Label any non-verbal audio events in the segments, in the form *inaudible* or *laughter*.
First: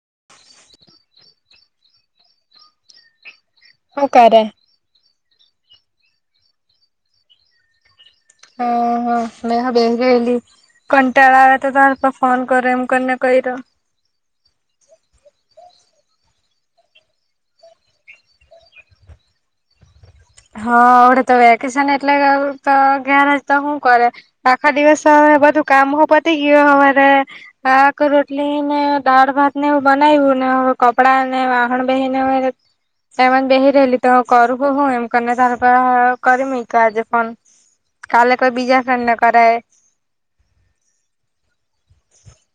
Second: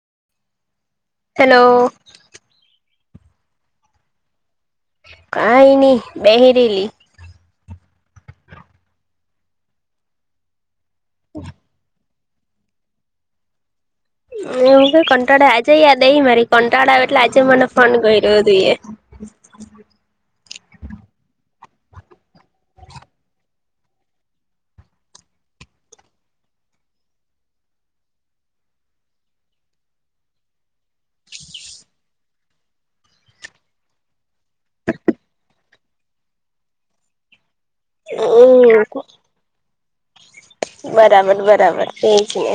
*inaudible* Hello. હું ક્યારે. કઈ નહી બેહિરેલી. હ હ મે બેહિરેલી એલી કંટારો આ યો તારતો. ફોન કરો એમ કરીને કર્યો. હું ક કંટાળા આજે યાદઈ મારી કંટાળા આવે એટલે આજે મને ફોન કર્યો તુંયે. *inaudible* હા આવડતો વેકેશન એટલે ઘેરજ તો શું કરે આખા દિવસ. બધું કામ પતી ગયું સવારે શાક રોટલી. ને દાળ. ભાત. નેએવું બનાવ્યું. ને હોય કપડા ને વાહણ બેહી રયો હોય તેમજ બેહી રહેલી તો? કરુંતો હું એમ કરને તાર પાનથી લીધો આજે ફોન. કાલે કોઈ હમ બીજા ફ્રેન્ડને કરાય. બરાબર બરાબર એ જ ને.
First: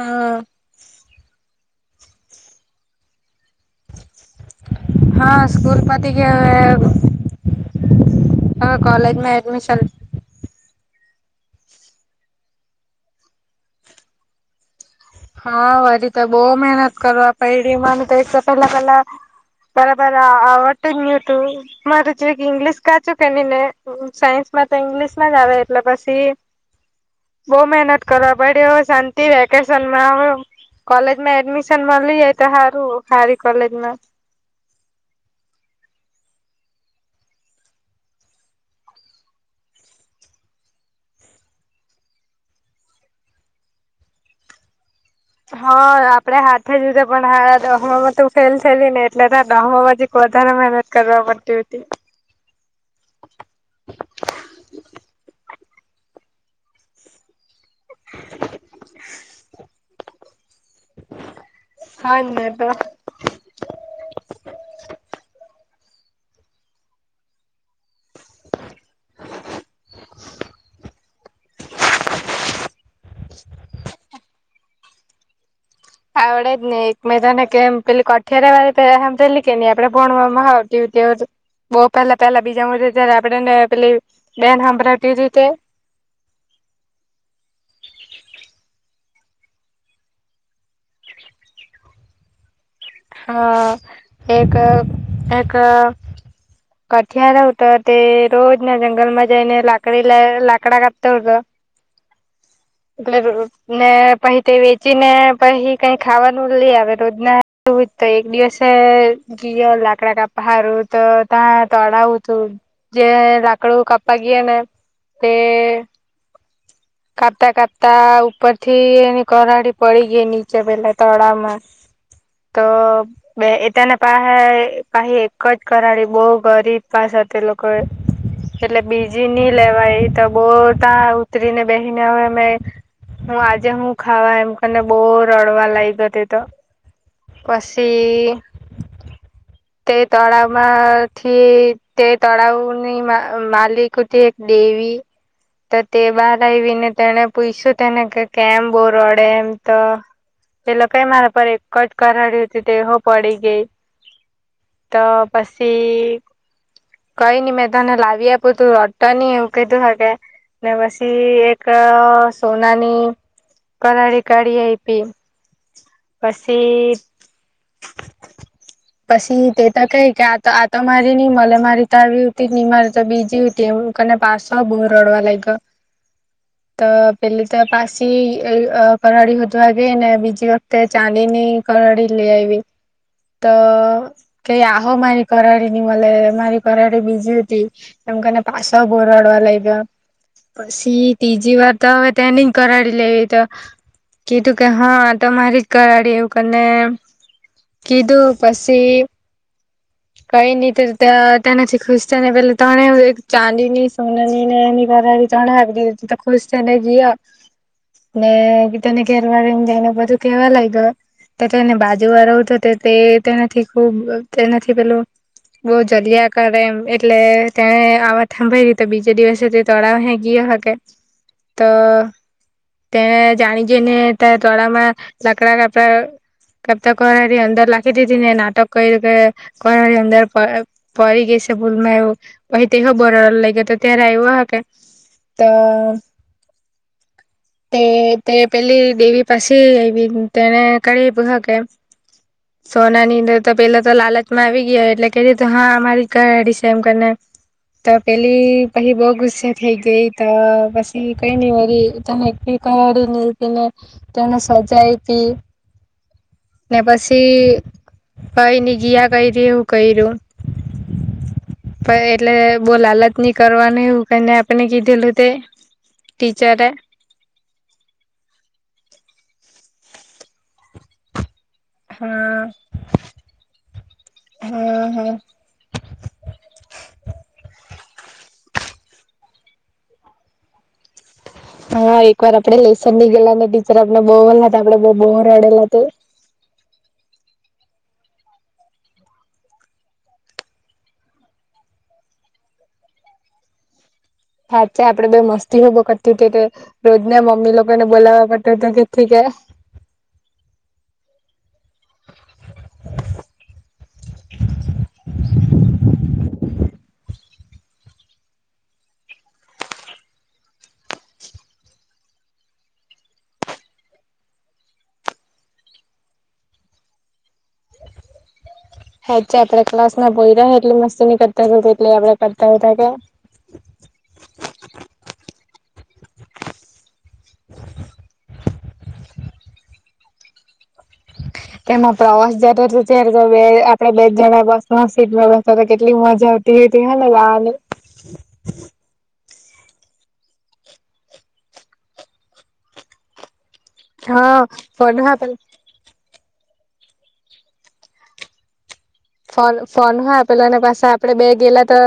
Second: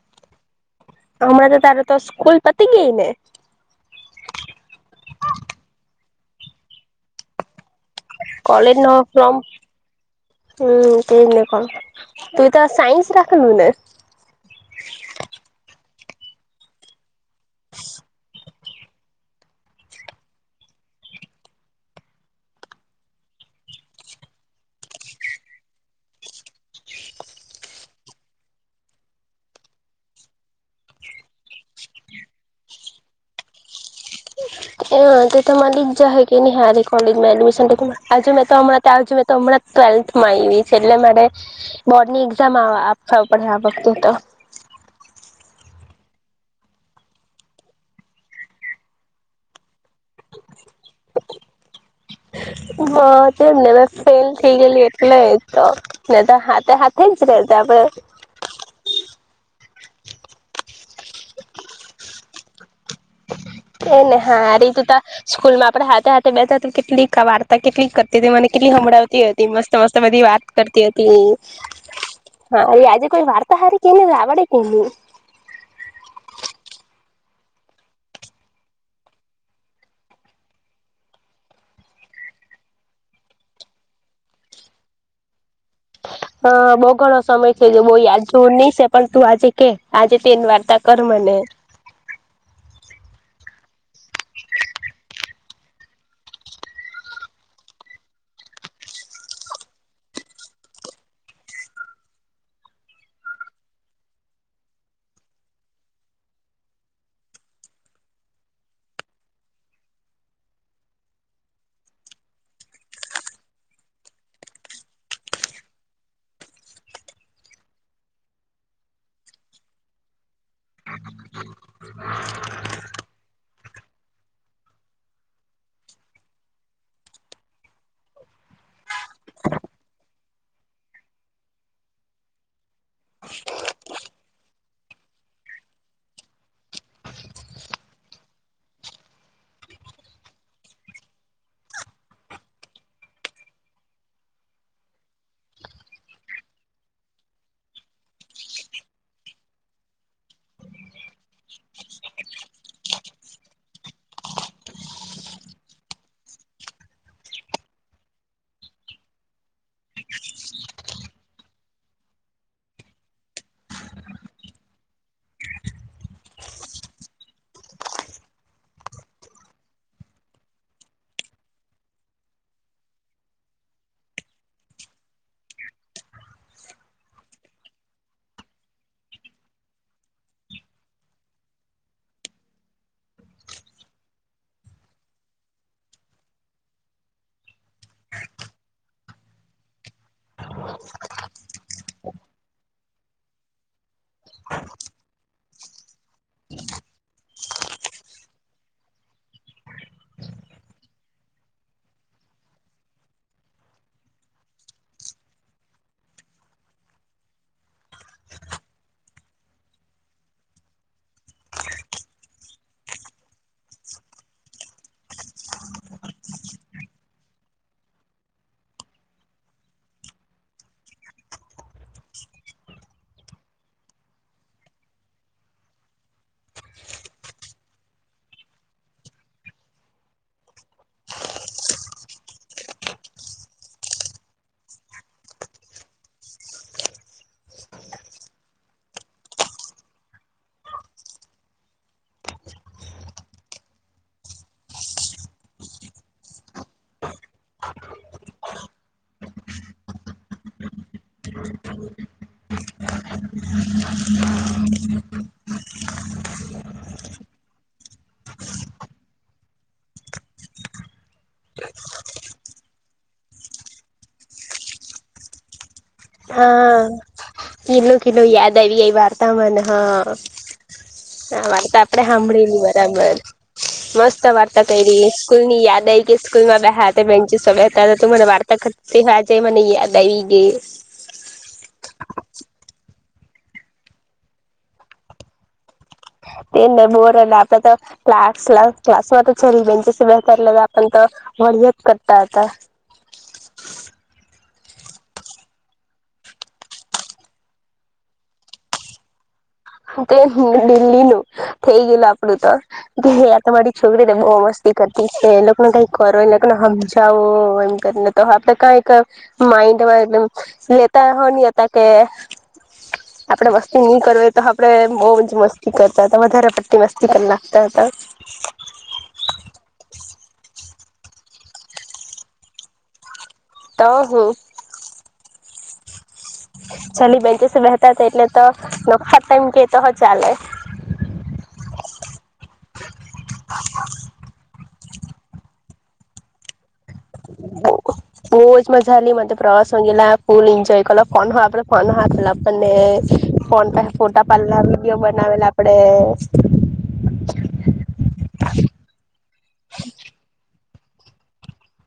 હા હમણા તો તારે તો સ્કૂલ પતી ગઇ ને. હા સ્કૂલ પતીગઈ હવે કે. કોલેજનું ફ્રોમ હમ. તેને ક તું તો સાયન્સ રાખલને હા વરી બહુ મહેનત કરવા પેઢમાં તો પેલા પેલા બરાબર આવડ જ નુ તું મારે જે ઈંગ્લિશ કાચ કે નને સાયન્સ તો ઇંગ્લિશમાં જ આવે એટલે પછી બહ મહેનત કરવા પડે શાંતિ રેકે માં હ કોલેજમાં એડમિશન મળી જાય તો સારું સારી કોલેજમાં હ તો તમા લ જ હ કે નહી હાર કોલેજ માં એડમિશન આજુ મેં તો હમં્યાંજ મેં તો હમણાં ટ્વેલ્થમાં આવી છે એટલે મારે બોર્ડ ની એક્ઝામ આપ પડે આ વખતે તો *inaudible* હા આપડે હાથે જધ પણ હા દહોમાં ત ફેલ થેલી ને એટલે દોમાં વધારે મહેનત કરવા માટેતી હતી હ તે ફેલ થઈ ગલી એટલે તો ને તો હાથે હાથે જ રે આપડે હા મે પણ *unintelligible* એને હારે તું ત સ્કૂલમાં હાથે હાથે બે કેટલી કવારતા કેટલી મને કેટલી સમભડાવતી હતી મસ્ત મસ્ત બધી વાત કરતી હતી હા એ આજે કોઈ વાર્તા હારી કેને આવડે કે આડને એક તને કેમ પેલી કઠિરે પ પે કે ન આપડે પણ બહ પેલા પેલા બીજા જારે આપણેેને પેલી બેન સાભળાવતી રીતે હ *unintelligible* હ બઉ ઘણો સમય થઈ ગયો બઉુ યાદ જોવું નહી છે પણ તું આજે કે આજે તેની વાર્તા કર મને *inaudible* અ એક એક કઠિયાર હતો તે રોજ ના જંગલમાં જઈને લાકડી લ લાકડા કાપતો હતો *inaudible* એટલે ને પછી તે વેચી ને પછી કઈ ખાવાનું લઈ આવે રોજના તું તો એક દિવસે ગયો લાકડા ક પહારું તો ત્યાં તળાવું તું જે લાકડું કાપવા ગઈ ને તે *inaudible* કાપતા કાપતા ઉપર થી એની કરાડી પડી ગઈ નીચે પેલા તળામાં તો બે એ તને પાસે પાહી એક જ કરાડી બહ ગરીબ પા સાથે તે લોકો એટલે બીજી નઈ લેવાય તો બહ ત્યાં ઉતરીને બેસી ને હવે હું આજે હું ખાવા એમ કરીને બહુ રડવા લાગ ગ હતી તો પશી એ તે તળાવમાંથી તે તળાવની માલિક અતિ એક દેવી હવે તો તે બહાર આવીને તેને પૂછ્યું તેને કે કેમ બો રડે એમ તો એટલે પેલો કે મારા પર એક કરાડી હતી તે હો પડી ગઈ તો પછી કઈ નઈ મેં તને લાવી આપ્યું તું રોડતો નહી એવું કીધું હકે ને પછી એક સોનાની કરાડી કાઢી આઈપી પછી પછી તે તો કઈ કે આ આ તો મારી નહી મલે મારી તો આવીતી હી મારી તો બીજીતી કે કને પાસ બહુ રડવા લાગ્યો *inaudible* તો પેલી તો પાછી કરાડી હોતું આ ગે ને બીજી વખતે ચાંદી ની કરાડી લે આવી. તો કેઈ આહો મારી કરાડી ની મળે મારી કરાડી બીજી હતી. તમ કને પાસા બોરડવા લાગ્યા. પછી ત્રીજી વાર તો હવે તેની કરાડી લેવી તો. કીધું કે હા તમારી કરાડી એવું કને કીધું પછી કઈ ની તે ત્યાં તેને ખુશ છે ને પે તણે ચાંદી ની સોનાની ને કરાડી ત્રણે આપી દીધી તો ખુશ થને ગીયા. ને તને ઘેરવાડીને જાયને બધું કેવા લાયગો. તો તેને બાજુ વાળો હુતો તેનાથી ખૂબ તેનાથી પેલું બવ જલિયા કરે એમ એટલે તેણે આવા થાંભાઈ રીતે બીજે દિવસે તે તળાવ હે ગીયો ભાગે. તો તેને જાણી જોઈને તળાવમાં‌ લકડા કપડા કપતા કરાડી અંદર લાખી દીધી ને નાટક કર્યું કે કરાડી અંદર પ પરી ગઈ છે ભૂલમાં એવું પહી તેખો બર લાગ્યો હતો ત્યારે આવ્યો હ તો તે તે પેલી દેવી પાસે આવી તેને કાઢી આપ્યું હો કે. સોનાની અંદર તો પેલા તો લાલચ માં આવી ગયો એટલે કે હા મારી કરાડી છે એમ કરીને. તો પેલી પછી બહુ ગુસ્સે થઈ ગઈ તો પછી કઈ નઈ વળી તને કાવાડુ લ પને તને સજાયતી. હ ને પછી ભાઈની ગયા કયરી હું કર્યું. પણ એટલે બોવ‌‌ લાલચ નહી કરવાનું એવું કરને આપણે કીધેલું તે. ટીચરે હા કિધંલુ કીધુંલુ યાદ આવી ગઈ વાત. વા મને હા વાર્તા આપણેે હા સાંભળેલી બરાબર. મસ્ત વાર્તા હા કરી હા સ્કૂલ ની યાદ આવીઈ કે સ્કૂલમાં બે હાથે બેન્ચીસ પર તા તું મને વાર્તા કરતી હજ મને યાદ આવી ગઈ. હા એકવાર આપડે લેસન ની ગેલા ને ટીચર આપણે બોલા હતા આપડે બ બોવ રડેલા હતા. તે બોર આપે તો ક્લાસ ક્લાસમાં તો છેલી બેન્ચસ પર બેહતા તો વરજત કરતા હતા. સાચા આપડે બે મસ્તી ઉભો કરતી હતી તો રોજ ના મમ્મી લોકોને બોલાવવા પડતો હતો ધેર થી કે. તે દિલ્હી નું થઇ ગયેલું આપડું તો કે આ તમારી છોકરી ને બહુ મસ્તી એ લોકોને કરતી છે એ લોકો ને સમજાવો એમ કરને આપડ કઈક મા લેતા હો ની હતા કે આપણેે વસ્તી નહી કર તો આપડે બહુ મ મસ્તી કરતા હતા વધારે પટ્ટતી મસ્તી કરી લાગતા હતા. હાચે આપડે ક્લાસ ના પોયરા એટલી મસ્તી ની કરતા એટલે આપડે કરતા હતા કે. તો હુ. બેન્ચીસ બેહતા હતા એટલે તો નફા ટાઈમ કે તો ચાલે. એમાં પ્રવાસ જતો તો ત્યારે તો બે આપડે બે જણા બસ માં સીટમાં બેસતા તો કેટલી મજા આવતી. હતી હેને ગાવાની બવજ મજા આવલી મન તો. શંગલા ફૂલ એન્જય કરલો ફન હવા ફન હો આપણને ફોન પે ફોટા હા પાડલા ફોન વિડીયો આપેલો બનાવેલા આપડે. ફોન ફોન હા પેલા એને પાસ સે આપડે બે ગેલા તો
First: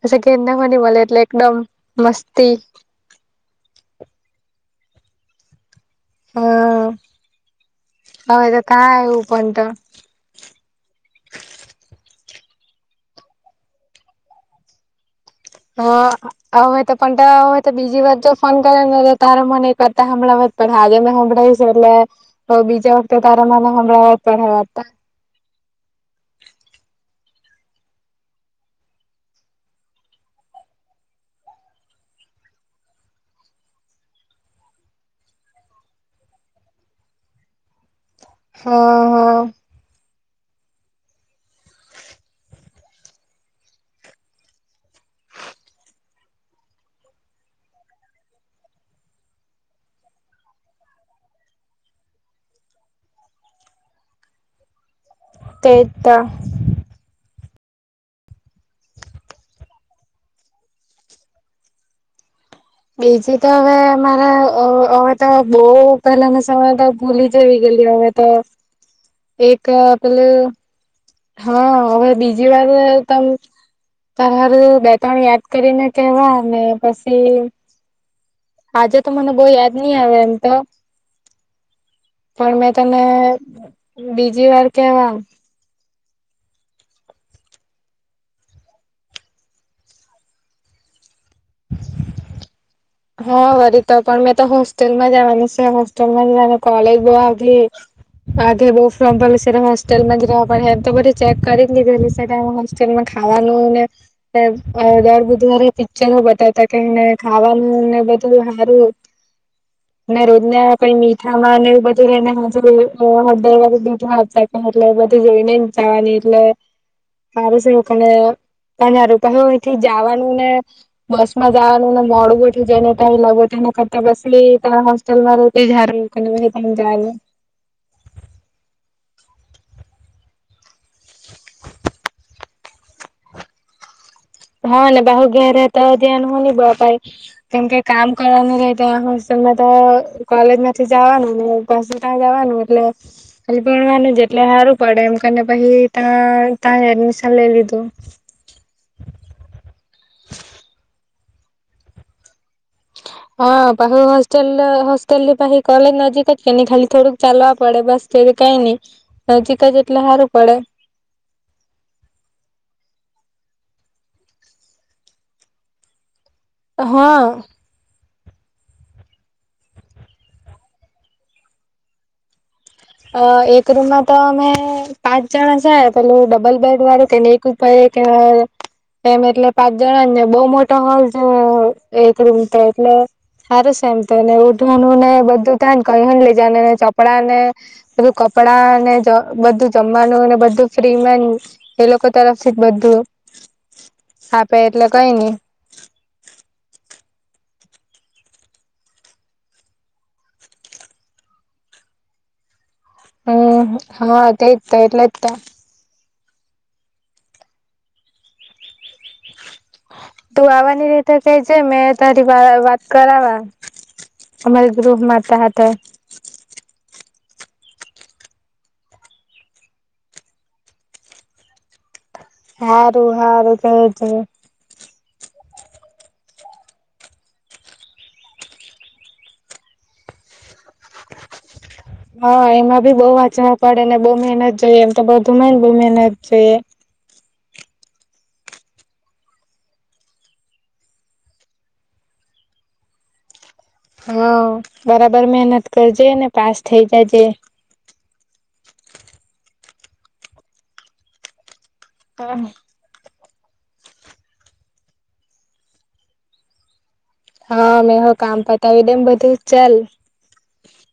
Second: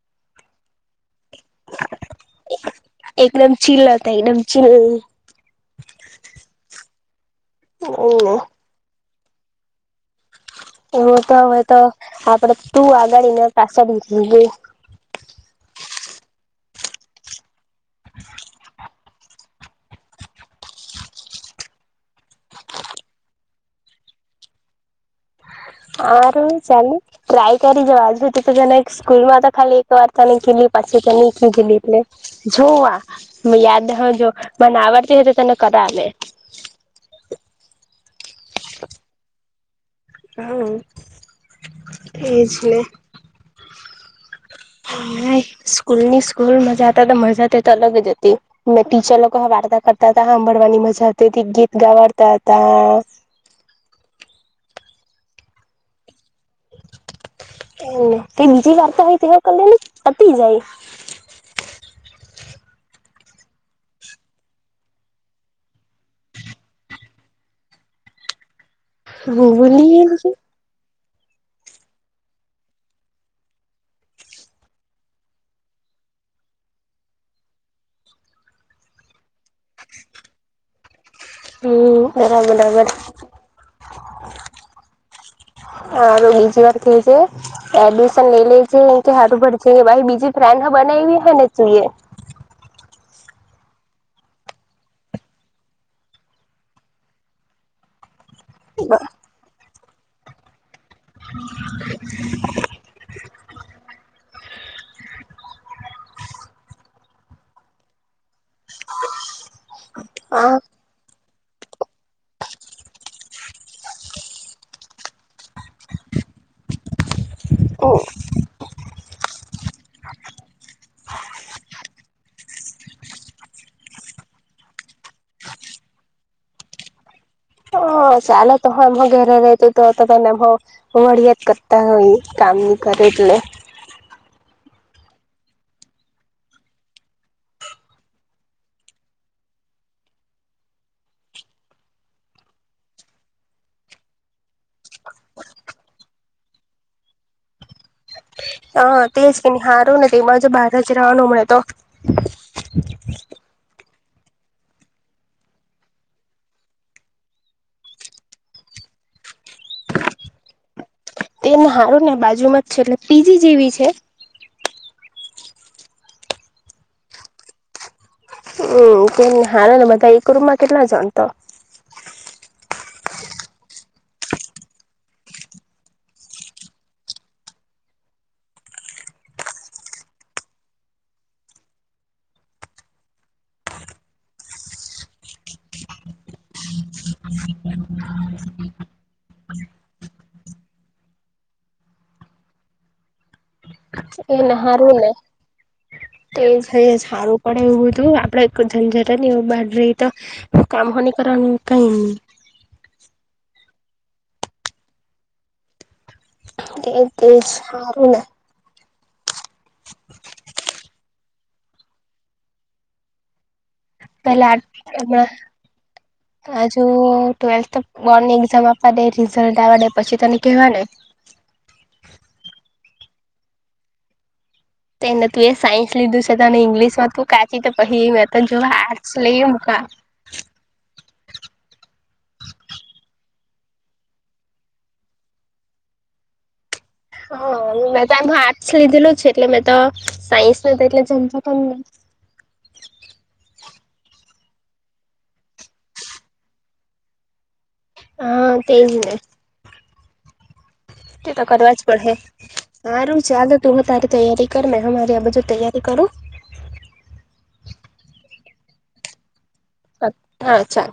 પસી કે ઘરના હો ની મલે એટલે એકદમ મસ્તી. એકદમ ચિલ્લા તા એકદમ ચીલ. હમ્મ, હવે તો કા આવું પણ તો. હું તો હવે તો આપડે તું આગાળને પછાડી *inaudible* હા, હવે તો પણ તો બીજી વાર જો ફોન કરે તાર મને કરતા હમણાં પણ આજે મેં સંભળાવી છે એટલે તો બીજા વખતે તારા મને હમણાવા પડશે. વાત આર ચાલી ટ્રાય કરી જોવા આજે તો જને સ્કૂલમાં તો ખાલી એક વાર તને ખ પછી ત કધીલી એટલે જોવા યાદ હ જો મને આવડતી હોય તો તને કરા બેન હા હા હા એજ ને સ્કૂલ ની સ્કૂલ મજાતા તો મજા તો અલગ જ હતી મેં ટીચર લોકો વાર્તા કરતા હતા. સાંભળવાની મજા આવતી હતી ગીત ગાવાડતા હતા. તે જ તો એ ક બીજી વાર્તા હોય તેવ કરલે ને પટી જાય. બીજી તો હવે અમારે હવે તો બો પેલાનો સમય તો ભૂલી જવી ગઈ ભૂલી ગયેલી હવે તો એક હમ પેલું હા, હવે બીજી વાર તમ ત હરું બે ત્રણ યાદ કરીને કેવા ને પછી આજે તો મને બહુ યાદ નહી આવે એમ તો બરાબર પણ મેં બરાબર તને બીજી વાર કેવા સારુ બીજી વાર કે જે એડમિશન લઈ લે છે, કે સારું પર છે બીજી ફ્રેન્ડ બનાવીવી ને તું એ હા, વરી તો પણ મેં તો હોસ્ટેલમાં જવાની છે હોસ્ટેલમાં જવાની કોલેજ બહ આ આગે બ ફમ પે હોસ્ટેલમાં જ રહેવા પડશે એમ તો બધું ચેક કરી લીધેલું કઈ હોસ્ટેલમાં ખાવાનુંને દર બુધવારે પિક્ચરો બતાવતા કેને ખાવાનું ને બધું હારું ને રોજ હા ના પણ ખાવાનું એવું બધું રઈને હાંજે *unintelligible* હળદળ વારુ દૂધ એટલે બધું જોઈ ને જાવાની. એટલે *unintelligible* હારું સે *unintelligible* તારે હારું તમે અહીથી જાવાનું ને બસ માં જાવાનું ને મોડું જેને ટાઈમ લાગો તેના કરતા બસલી ત હોસ્ટેલમાં રેતે જ હારું *unintelligible* હ હ ચાલો તો હ એમ ઘેરે રતું તો તમે એ વળિયાત કરતા હોય કામની કરે એટલે હ ને બાહુ ઘેર રેતા હોય તો ધ્યાન હો ન બ અપાય કેમ કે કામ કરવાનું રહે ત્યાં હોસ્ટેલમાં તો કોલેજ માંથી જાવાનું ને પસી ત્યા જાવાનું એટલે ખાલી ભણવાનું જ એટલે હારું પડે એમને પછી ત્યાં તા એડમિશન લઈ લીધું. હા તેજ કે હારું ને તે તેમાં જો બહાર જ રવાનું મળે તો હા બાહું હોસ્ટેલ હોસ્ટેલ ભહી કલેજ નજીક કે ન ખાલી થોડક ચાલવા પડ બસ તે તો કાઈ ની. નજીક જ એટલે હારું પડે. તેમ હાને બાજુમાં જ છે એટલે પી જી જેવી છે. હા. હમ, કે હાને બધા એક રૂમમાં કેટલા જ તો? અ એક રૂમમાં તો અમે પાંચ જણા જાય પેલું ડબલ બેડ વાળું તેને એક કે એમ એટલે પાંચ જણા ને બઉ મોટા હોલ જો એક રૂમ તો એટલે સારૂ છે એમ તો ને ઓઢવાનું ને બધું તન કઈ હન લઈ જવાનું ને ચપડા ને બધું કપડા ને જ બધું જમવાનું અને બધું ફ્રીમાં એ લોકો તરફથી બધું. એને આપે એટલે હારું ને કઈ નઈ તો એ જઈ હારું. પડે એવું હતું આપડે એક જનજનટ જ ની બાર રહી તો કામહો નઈ કરવાનું કઈ *unintelligible* હમ હા તેજ તો એટલે જ તો. તે તેજ હારુને તું આવવાની રેતે કેહ જે મેં તારી વાત કરાવા પેલા અમારી ગૃહ આ માતા હાથે *unintelligible* અજુ ટ્વેલ્થ બોર્ડની એક્ઝામ આપવા દે રિઝલ્ટ આવવા દે પછી તને કેવા ને હારું હારું કે જે તો એને તું એ સાયન્સ લીધું છે તો અને ઈંગ્લિશમાં તું કાચી તો કહી મે તો જો આર્ટસ લઈ મકા *unintelligible* હા એમાં બી બહુ વાંચવા પડે ને બહુ મહેનત જોઈએ એમ તો બધુંમાંય ને બહુ મહેનત જોઈએ. હ મેં તો એમાં આર્ટસ લીધેલું છે એટલે મેં તો સાયન્સ નઈ તો એટલે ઝંઝટ જ નહી. *unintelligible* હા બરાબર મહેનત કરજે ને પાસ થઇ જાજે. હા તે જને. તે તો કરવા જ પડ હે હા હારું ચાલો તું તારી તૈયારી કર મેં મારી આ બજુ તૈયારી કરું? હા મેં હ કામ પતાવી દેમ બધું. ચાલ *unintelligible* હા ચાલ